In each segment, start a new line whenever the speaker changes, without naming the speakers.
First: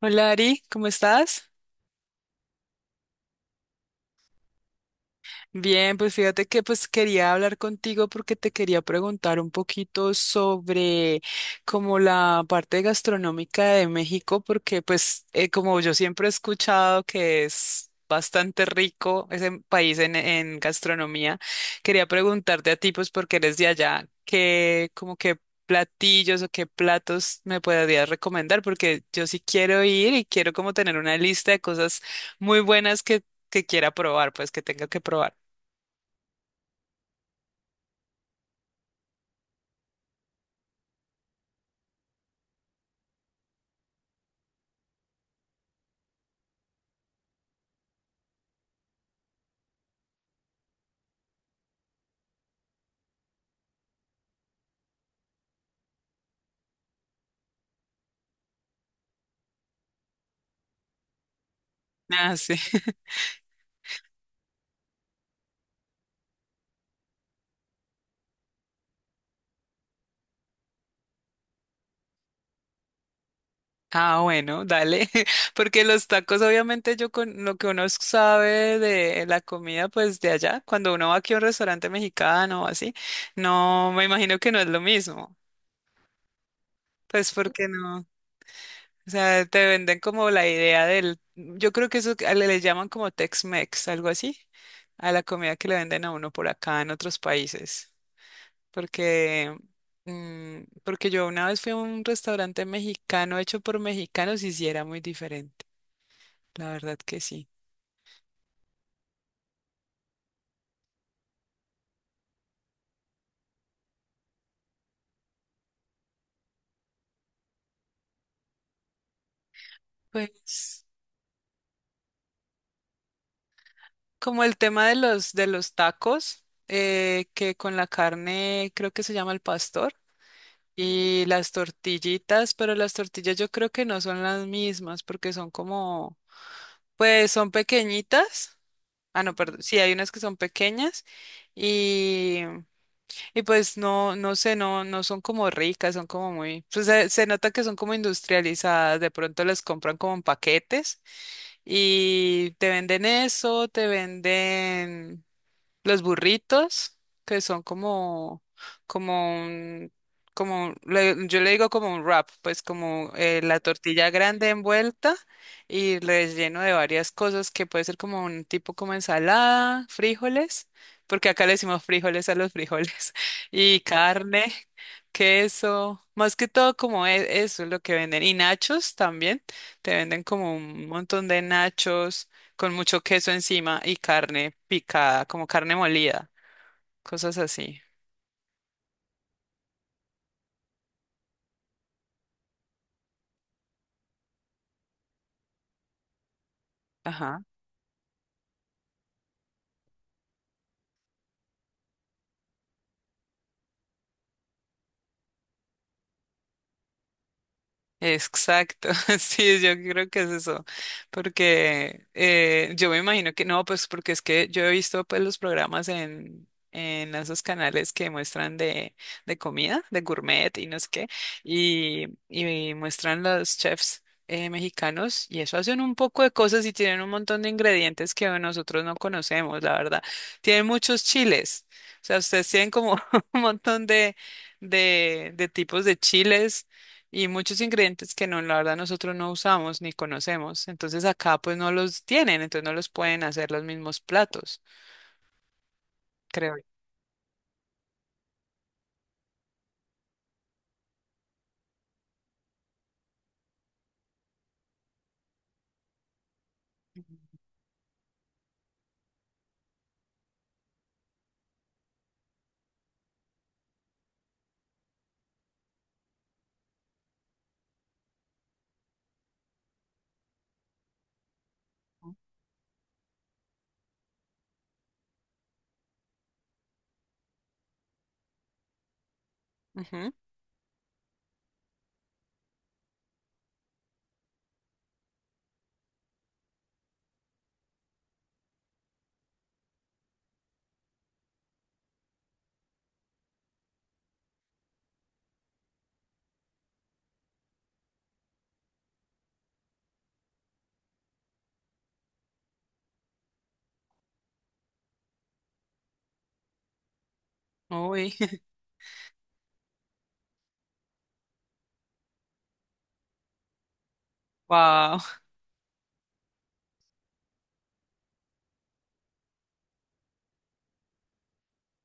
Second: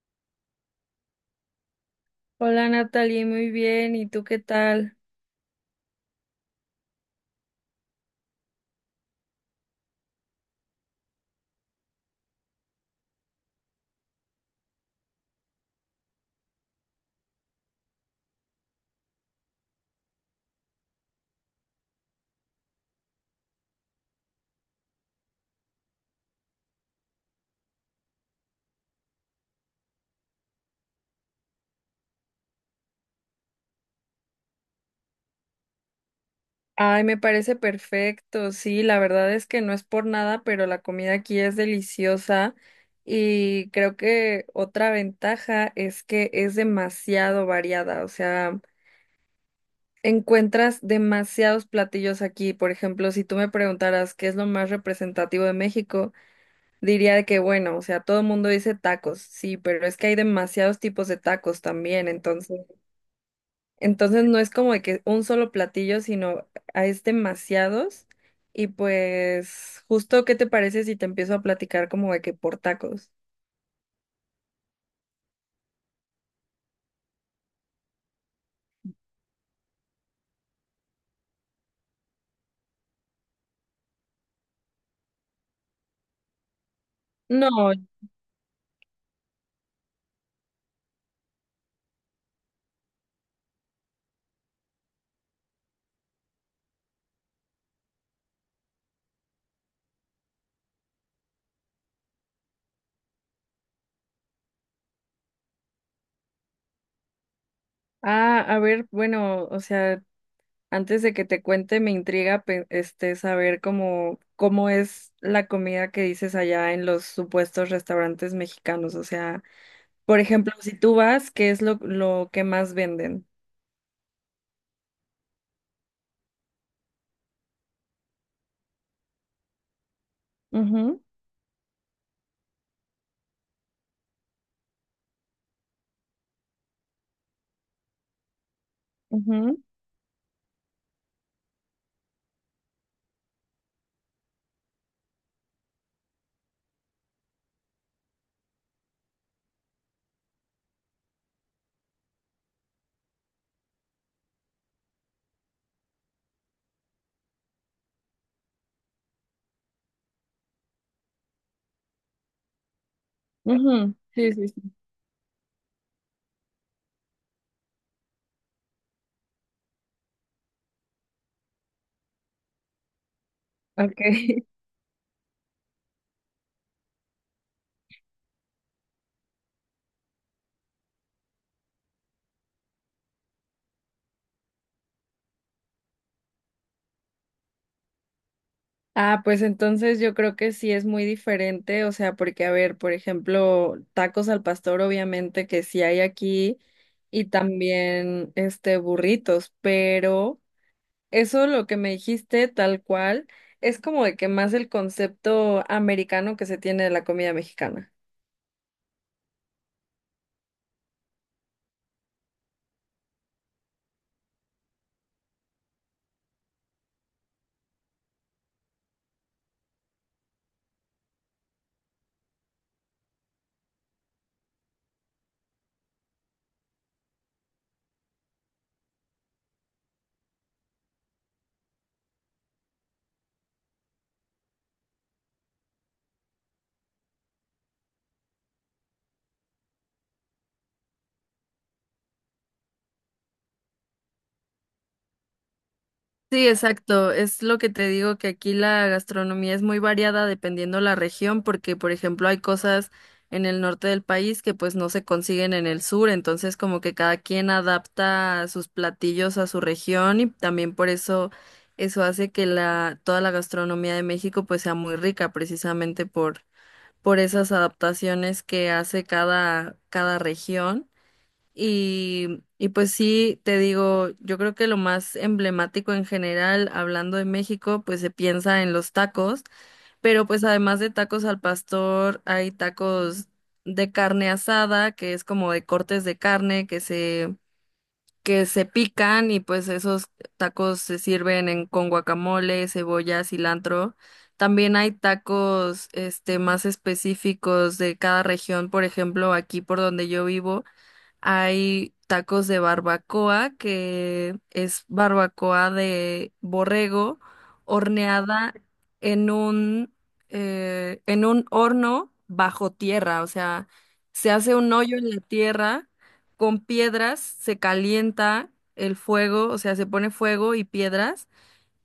Hola Ari, ¿cómo estás?
Hola Natalie, muy bien. ¿Y tú qué tal?
Bien, pues fíjate que quería hablar contigo porque te quería preguntar un poquito sobre como la parte gastronómica de México, porque pues como yo siempre he escuchado que es bastante rico ese país en gastronomía, quería preguntarte a ti pues porque eres de allá, qué como qué platillos o qué platos me podrías recomendar, porque yo sí quiero ir y quiero como tener una lista de cosas muy buenas que quiera probar, pues que tenga que probar.
Ay, me parece perfecto. Sí, la verdad es que no es por nada, pero la comida aquí es deliciosa y creo que otra ventaja es que es demasiado variada. O sea, encuentras demasiados platillos aquí. Por ejemplo, si tú me preguntaras qué es lo más representativo de México, diría de que bueno, o sea, todo el mundo dice tacos, sí, pero es que hay demasiados tipos de tacos también,
Ah, sí.
entonces. Entonces no es como de que un solo platillo, sino es demasiados. Y pues, justo, ¿qué te parece si te empiezo a platicar como de que por tacos?
Ah, bueno, dale. Porque los tacos, obviamente, yo con lo que uno sabe de la comida, pues de allá, cuando uno va aquí a un restaurante mexicano o así, no, me imagino que no es lo mismo. Pues porque
No,
no. O sea, te venden como la idea del, yo creo que eso que le llaman como Tex-Mex, algo así, a la comida que le venden a uno por acá en otros países. Porque, porque yo una vez fui a un restaurante mexicano hecho por mexicanos y sí era muy diferente, la verdad que sí.
a ver, bueno, o sea, antes de que te cuente, me intriga este saber cómo, cómo es la comida que dices allá en los supuestos restaurantes mexicanos. O sea, por ejemplo, si
Pues
tú vas, ¿qué es lo que más venden?
como el tema de los tacos, que con la carne creo que se llama el pastor.
Ujú,
Y las tortillitas, pero las tortillas yo creo que no son las mismas porque son como, pues son pequeñitas. Ah, no,
ujú,
perdón. Sí, hay unas que son pequeñas. Y pues no, no sé, no son como ricas, son como muy, pues se nota que son como industrializadas, de pronto les compran como en paquetes y te venden eso, te venden los burritos, que son como, como un, como un yo le digo como un wrap, pues como la
ujú.
tortilla
Sí,
grande
sí, sí.
envuelta y relleno de varias cosas que puede ser como un tipo como ensalada, frijoles, porque acá le decimos frijoles a los frijoles, y
Ok.
carne, queso, más que todo como eso es lo que venden. Y nachos también, te venden como un montón de nachos con mucho queso encima y carne picada, como carne molida, cosas así.
Ah, pues entonces yo creo que sí es muy diferente, o sea, porque a ver, por ejemplo, tacos al pastor obviamente que sí hay aquí y
Ajá.
también este burritos, pero eso lo que me dijiste tal cual es como de que más el concepto americano que se tiene de la comida mexicana.
Exacto, sí, yo creo que es eso, porque yo me imagino que no, pues porque es que yo he visto pues los programas en esos canales que muestran de comida, de gourmet y no sé qué, y muestran los chefs mexicanos y eso hacen un poco de cosas y tienen un montón de ingredientes que nosotros no conocemos, la verdad. Tienen muchos chiles, o sea, ustedes tienen como un montón de tipos de chiles y muchos ingredientes que no, la verdad, nosotros no usamos ni conocemos. Entonces acá pues no los tienen, entonces no los pueden hacer los mismos platos,
Sí,
creo
exacto. Es lo que te digo que aquí la gastronomía es muy variada dependiendo la región, porque por ejemplo hay cosas en el norte del país que pues no se consiguen en el sur, entonces como que cada quien adapta sus platillos a su región y también por eso eso hace que la toda la gastronomía de México pues sea muy rica precisamente por esas adaptaciones que hace cada región.
yo.
Y pues sí, te digo, yo creo que lo más emblemático en general, hablando de México, pues se piensa en los tacos,
Ujú.
pero pues además de tacos al pastor, hay tacos de carne asada, que es como de cortes de carne que se pican y pues esos tacos se sirven en, con guacamole, cebolla, cilantro. También hay tacos, este, más específicos de cada región, por ejemplo, aquí por donde yo vivo. Hay tacos de barbacoa, que es barbacoa de borrego
Uy,
horneada en un, en un horno bajo tierra. O sea, se hace un
wow.
hoyo en la tierra con piedras, se calienta el fuego, o sea, se pone fuego y piedras.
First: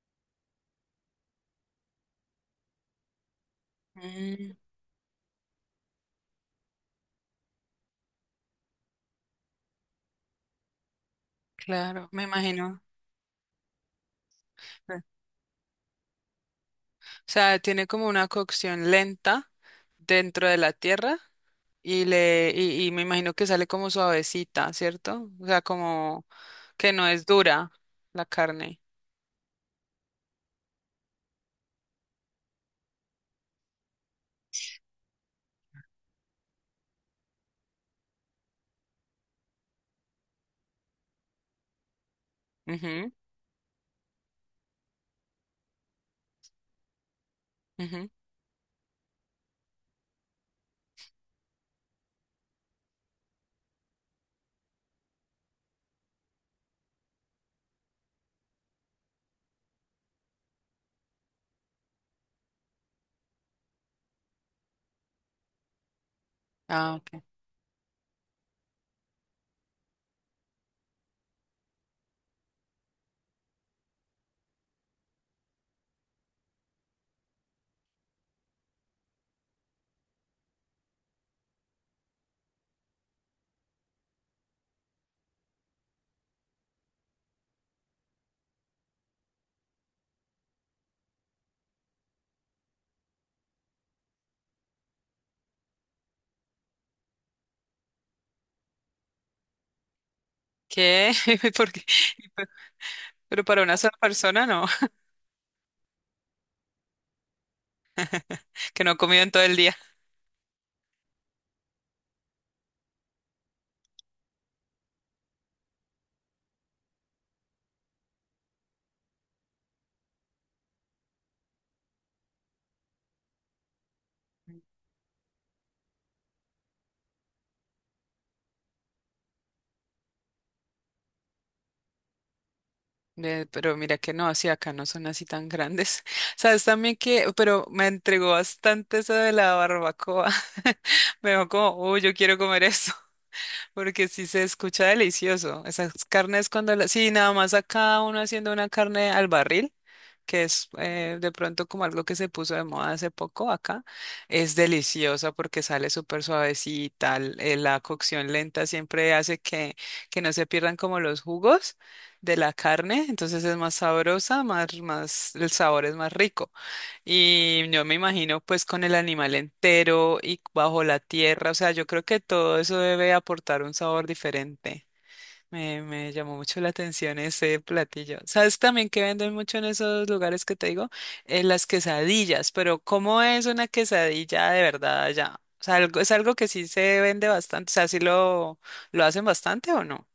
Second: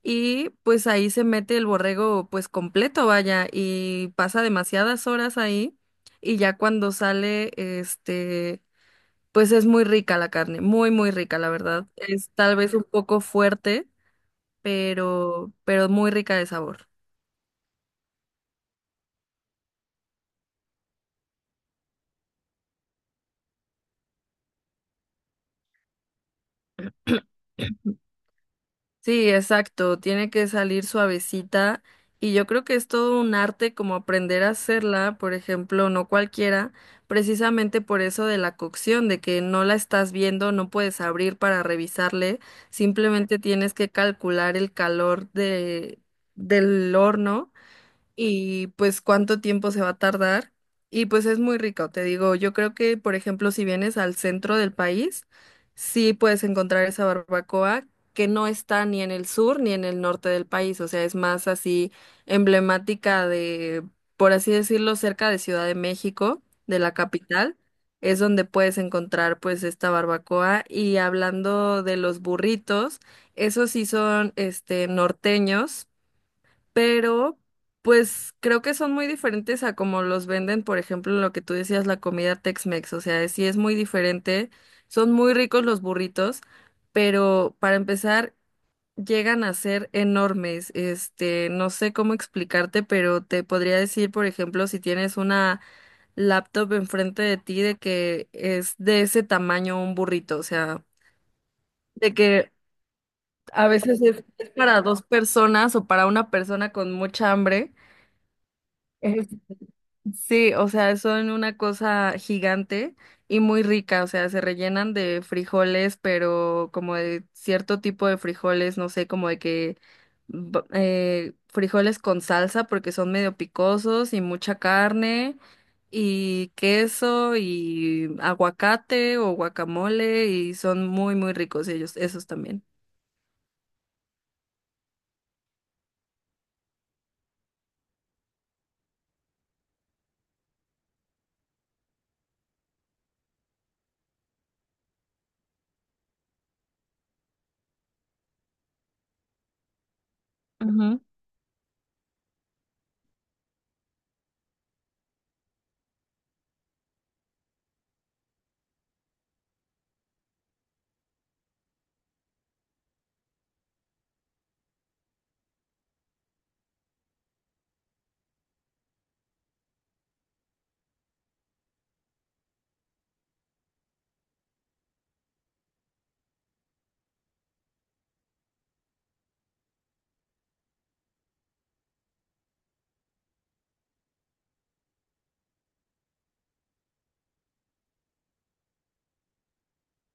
Y pues ahí se mete el borrego pues completo, vaya, y pasa
Mm,
demasiadas horas ahí. Y ya cuando sale, este pues es muy rica la carne, muy, muy rica, la verdad.
claro, me
Es tal vez
imagino.
un poco fuerte,
O
pero muy rica de sabor.
sea, tiene como una cocción lenta dentro de la tierra y y me imagino que sale como suavecita, ¿cierto? O sea, como que no es dura la carne.
Sí, exacto, tiene que salir suavecita y yo creo que es todo un arte como aprender a hacerla, por ejemplo, no cualquiera, precisamente por eso de la cocción, de que no la estás viendo, no puedes abrir para revisarle,
Ujú,
simplemente tienes que calcular el calor de, del horno
ujú.
y pues cuánto tiempo se va a tardar. Y pues es muy rico, te digo, yo creo que, por ejemplo, si vienes al centro del país, sí puedes encontrar esa barbacoa que no está ni en el sur ni en el norte del país, o sea, es más así emblemática de, por así decirlo, cerca de Ciudad de México, de la
Ah, ok.
capital, es donde puedes encontrar pues esta barbacoa. Y hablando de los burritos, esos sí son este norteños pero pues creo que son muy diferentes a como los venden, por ejemplo, lo que tú decías, la comida Tex-Mex, o sea, sí es muy diferente, son muy ricos los burritos, pero para empezar, llegan a ser enormes, este, no sé cómo explicarte, pero te podría decir, por ejemplo, si tienes una laptop enfrente de ti, de que es de ese tamaño un burrito, o sea,
¿Qué? Porque
de que
pero para
a
una sola
veces es
persona,
es
no.
para dos personas o para una persona con mucha hambre.
Que no comido en todo el día.
Sí, o sea, son una cosa gigante y muy rica, o sea, se rellenan de frijoles, pero como de cierto tipo de frijoles, no sé, como de que frijoles con salsa porque son medio picosos y mucha carne y queso y aguacate o guacamole y son muy, muy ricos ellos, esos también.
Pero mira que no, sí, acá no son así tan grandes. Sabes también que, pero me entregó bastante eso de la barbacoa. Me dijo como, uy, yo quiero comer eso. Porque sí se escucha delicioso. Esas carnes cuando las... Sí, nada más acá uno haciendo una carne al barril, que es de pronto como algo que se puso de moda hace poco acá, es deliciosa porque sale súper suavecita. La cocción lenta siempre hace que no se pierdan como los jugos de la carne, entonces es más sabrosa, más, más, el sabor es más rico. Y yo me imagino pues con el animal entero y bajo la tierra, o sea, yo creo que todo eso debe aportar un sabor diferente. Me llamó mucho la atención ese platillo. ¿Sabes también que venden mucho en esos lugares que te digo? Las quesadillas, pero ¿cómo es una quesadilla de verdad allá? O sea, algo, es algo que sí se vende bastante, o sea, lo hacen bastante o no?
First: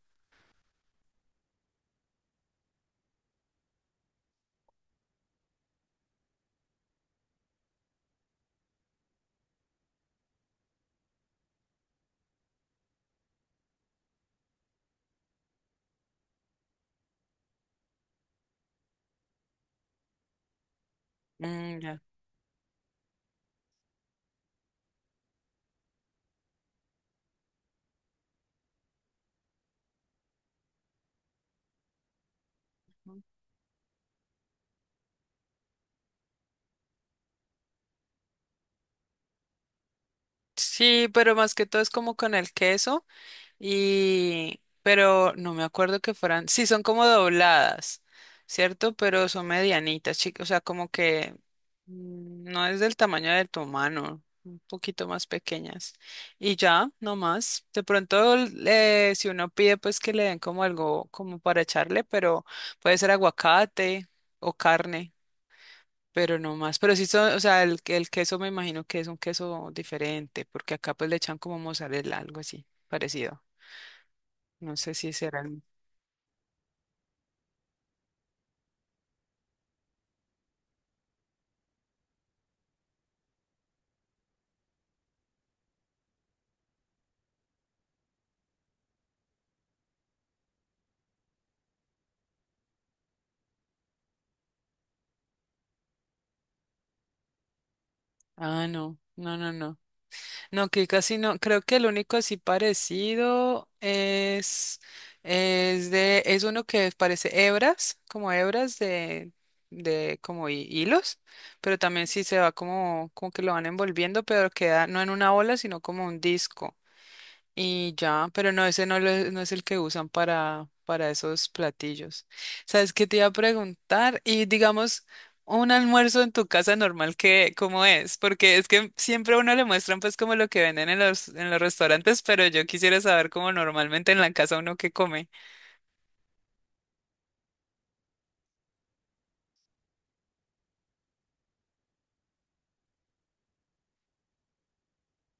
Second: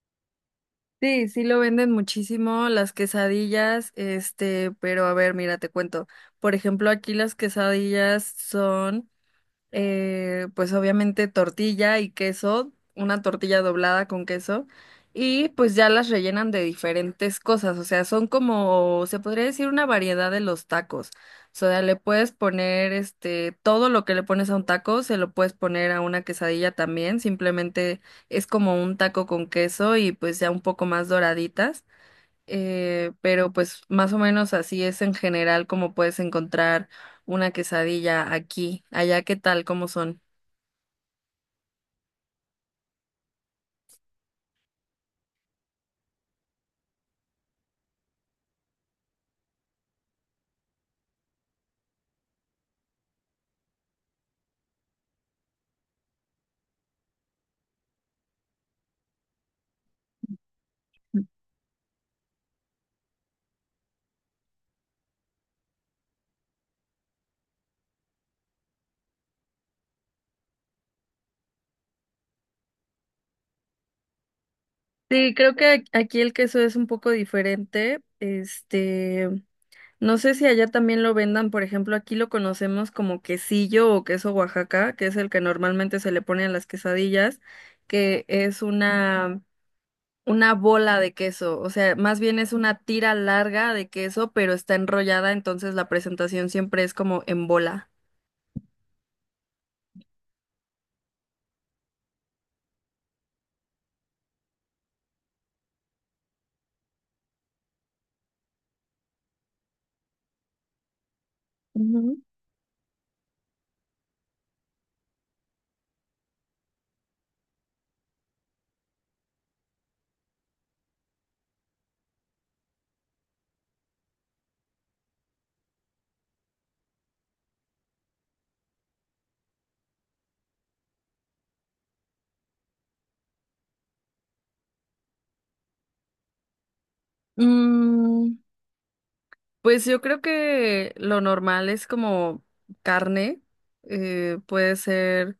Sí, sí lo venden muchísimo las quesadillas, este, pero a ver, mira, te cuento. Por ejemplo, aquí las quesadillas son pues obviamente tortilla y queso, una tortilla doblada con queso, y pues ya las rellenan de diferentes cosas, o sea, son como, se podría decir, una variedad de los tacos. O
Mm,
sea, le
ya.
puedes poner este, todo lo que le pones a un taco, se lo puedes poner a una quesadilla también, simplemente es como un taco con queso y pues ya un poco más doraditas pero pues más o menos así es en general como puedes encontrar una quesadilla aquí. Allá, ¿qué tal? ¿Cómo son?
Sí, pero más que todo es como con el queso. Y, pero no me acuerdo que fueran, sí, son como dobladas, ¿cierto? Pero son medianitas, chicas, o sea, como que no es del tamaño de tu mano, un poquito más pequeñas. Y ya, no más. De pronto, si uno pide, pues que le den como algo como para echarle, pero puede ser aguacate o carne. Pero no más, pero sí son, o sea, el queso me imagino que es un queso diferente, porque acá pues le echan como mozzarella, algo así, parecido. No sé si
Sí, creo
serán.
que aquí el queso es un poco diferente. Este, no sé si allá también lo vendan, por ejemplo, aquí lo conocemos como quesillo o queso Oaxaca, que es el que normalmente se le pone a las quesadillas, que es una bola de queso, o sea, más bien es una tira larga de queso, pero está enrollada, entonces la presentación siempre es como en bola.
Ah, no, no, no, no. No, que casi no. Creo que el único así parecido es de, es uno que parece hebras, como hebras de, de como hilos, pero también
Ujú.
sí se va como, como que lo van envolviendo, pero queda no en una bola sino como un disco. Y ya, pero no, ese no es el que usan para esos platillos. ¿Sabes qué te iba a preguntar? Y digamos, un almuerzo en tu casa normal, ¿qué, cómo es? Porque es que siempre a uno le muestran pues como lo que venden en los restaurantes, pero yo quisiera saber cómo normalmente en la casa uno qué come.
Mm, pues yo creo que lo normal es como carne, puede ser.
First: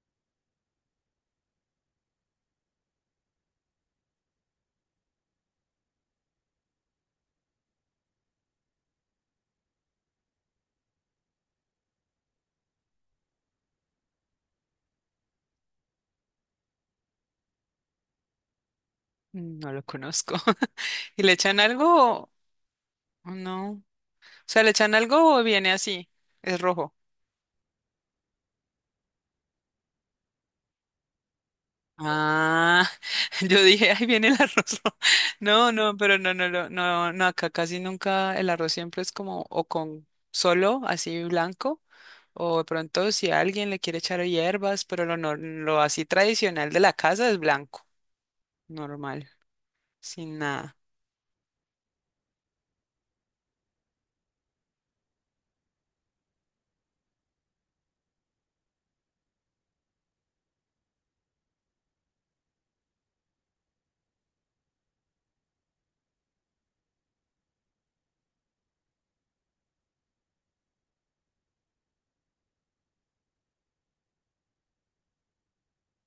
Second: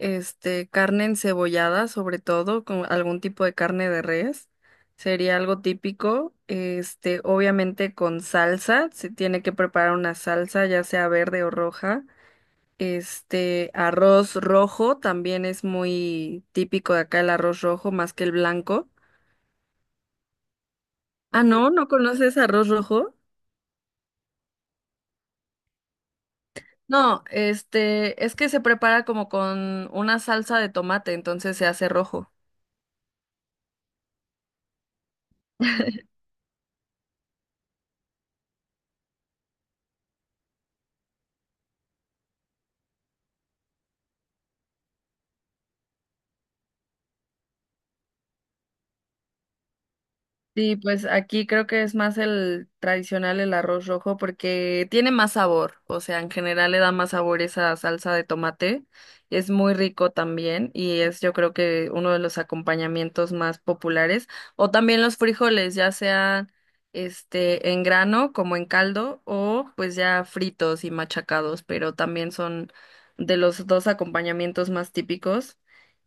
Este, carne encebollada, sobre todo, con algún tipo de carne de res, sería algo típico. Este, obviamente con salsa, se tiene que preparar una salsa, ya sea verde o roja. Este, arroz rojo también es muy típico de acá el arroz rojo más que el blanco.
Mm, no lo conozco. ¿Y le
Ah,
echan
no, ¿no
algo o
conoces arroz rojo?
o no? O sea, ¿le echan algo o viene así? Es rojo.
No, este, es que se prepara como con una salsa de tomate, entonces se hace rojo.
Ah, yo dije, ahí viene el arroz. No, no, pero no, no, acá casi nunca el arroz siempre es como o con solo así blanco o de pronto si alguien le quiere echar hierbas, pero lo, nor- lo así tradicional de la casa es blanco, normal, sin
Sí,
nada.
pues aquí creo que es más el tradicional, el arroz rojo, porque tiene más sabor, o sea, en general le da más sabor esa salsa de tomate, es muy rico también y es yo creo que uno de los acompañamientos más populares, o también los frijoles, ya sean este en grano como en caldo o pues ya fritos y machacados, pero también son de los dos acompañamientos más típicos.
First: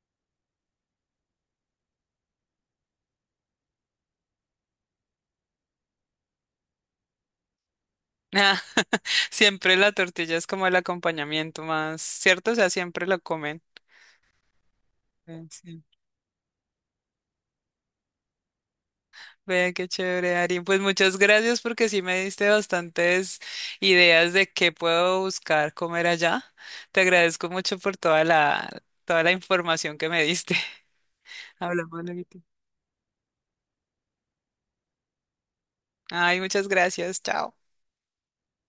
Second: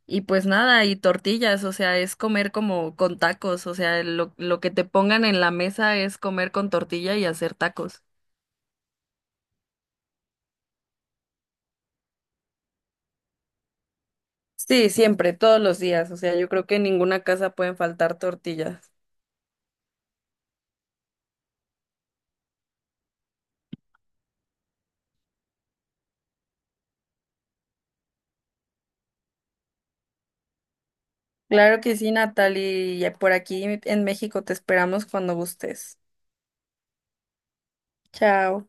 Y pues nada, y tortillas, o sea, es comer como con tacos, o sea, lo que te pongan en la mesa es comer con tortilla y hacer tacos.
Ah, siempre la tortilla es como el acompañamiento más, ¿cierto? O sea, siempre lo comen.
Sí, siempre,
Sí.
todos los
Sí.
días. O sea, yo creo que en ninguna casa pueden faltar tortillas.
Vea qué chévere, Ari. Pues muchas gracias porque sí me diste bastantes ideas de qué puedo buscar comer allá. Te agradezco mucho por toda la información que me diste.
Claro que
Hablamos
sí,
luego.
Natalie. Y por aquí en México te esperamos cuando gustes.
Ay, muchas gracias. Chao.
Chao.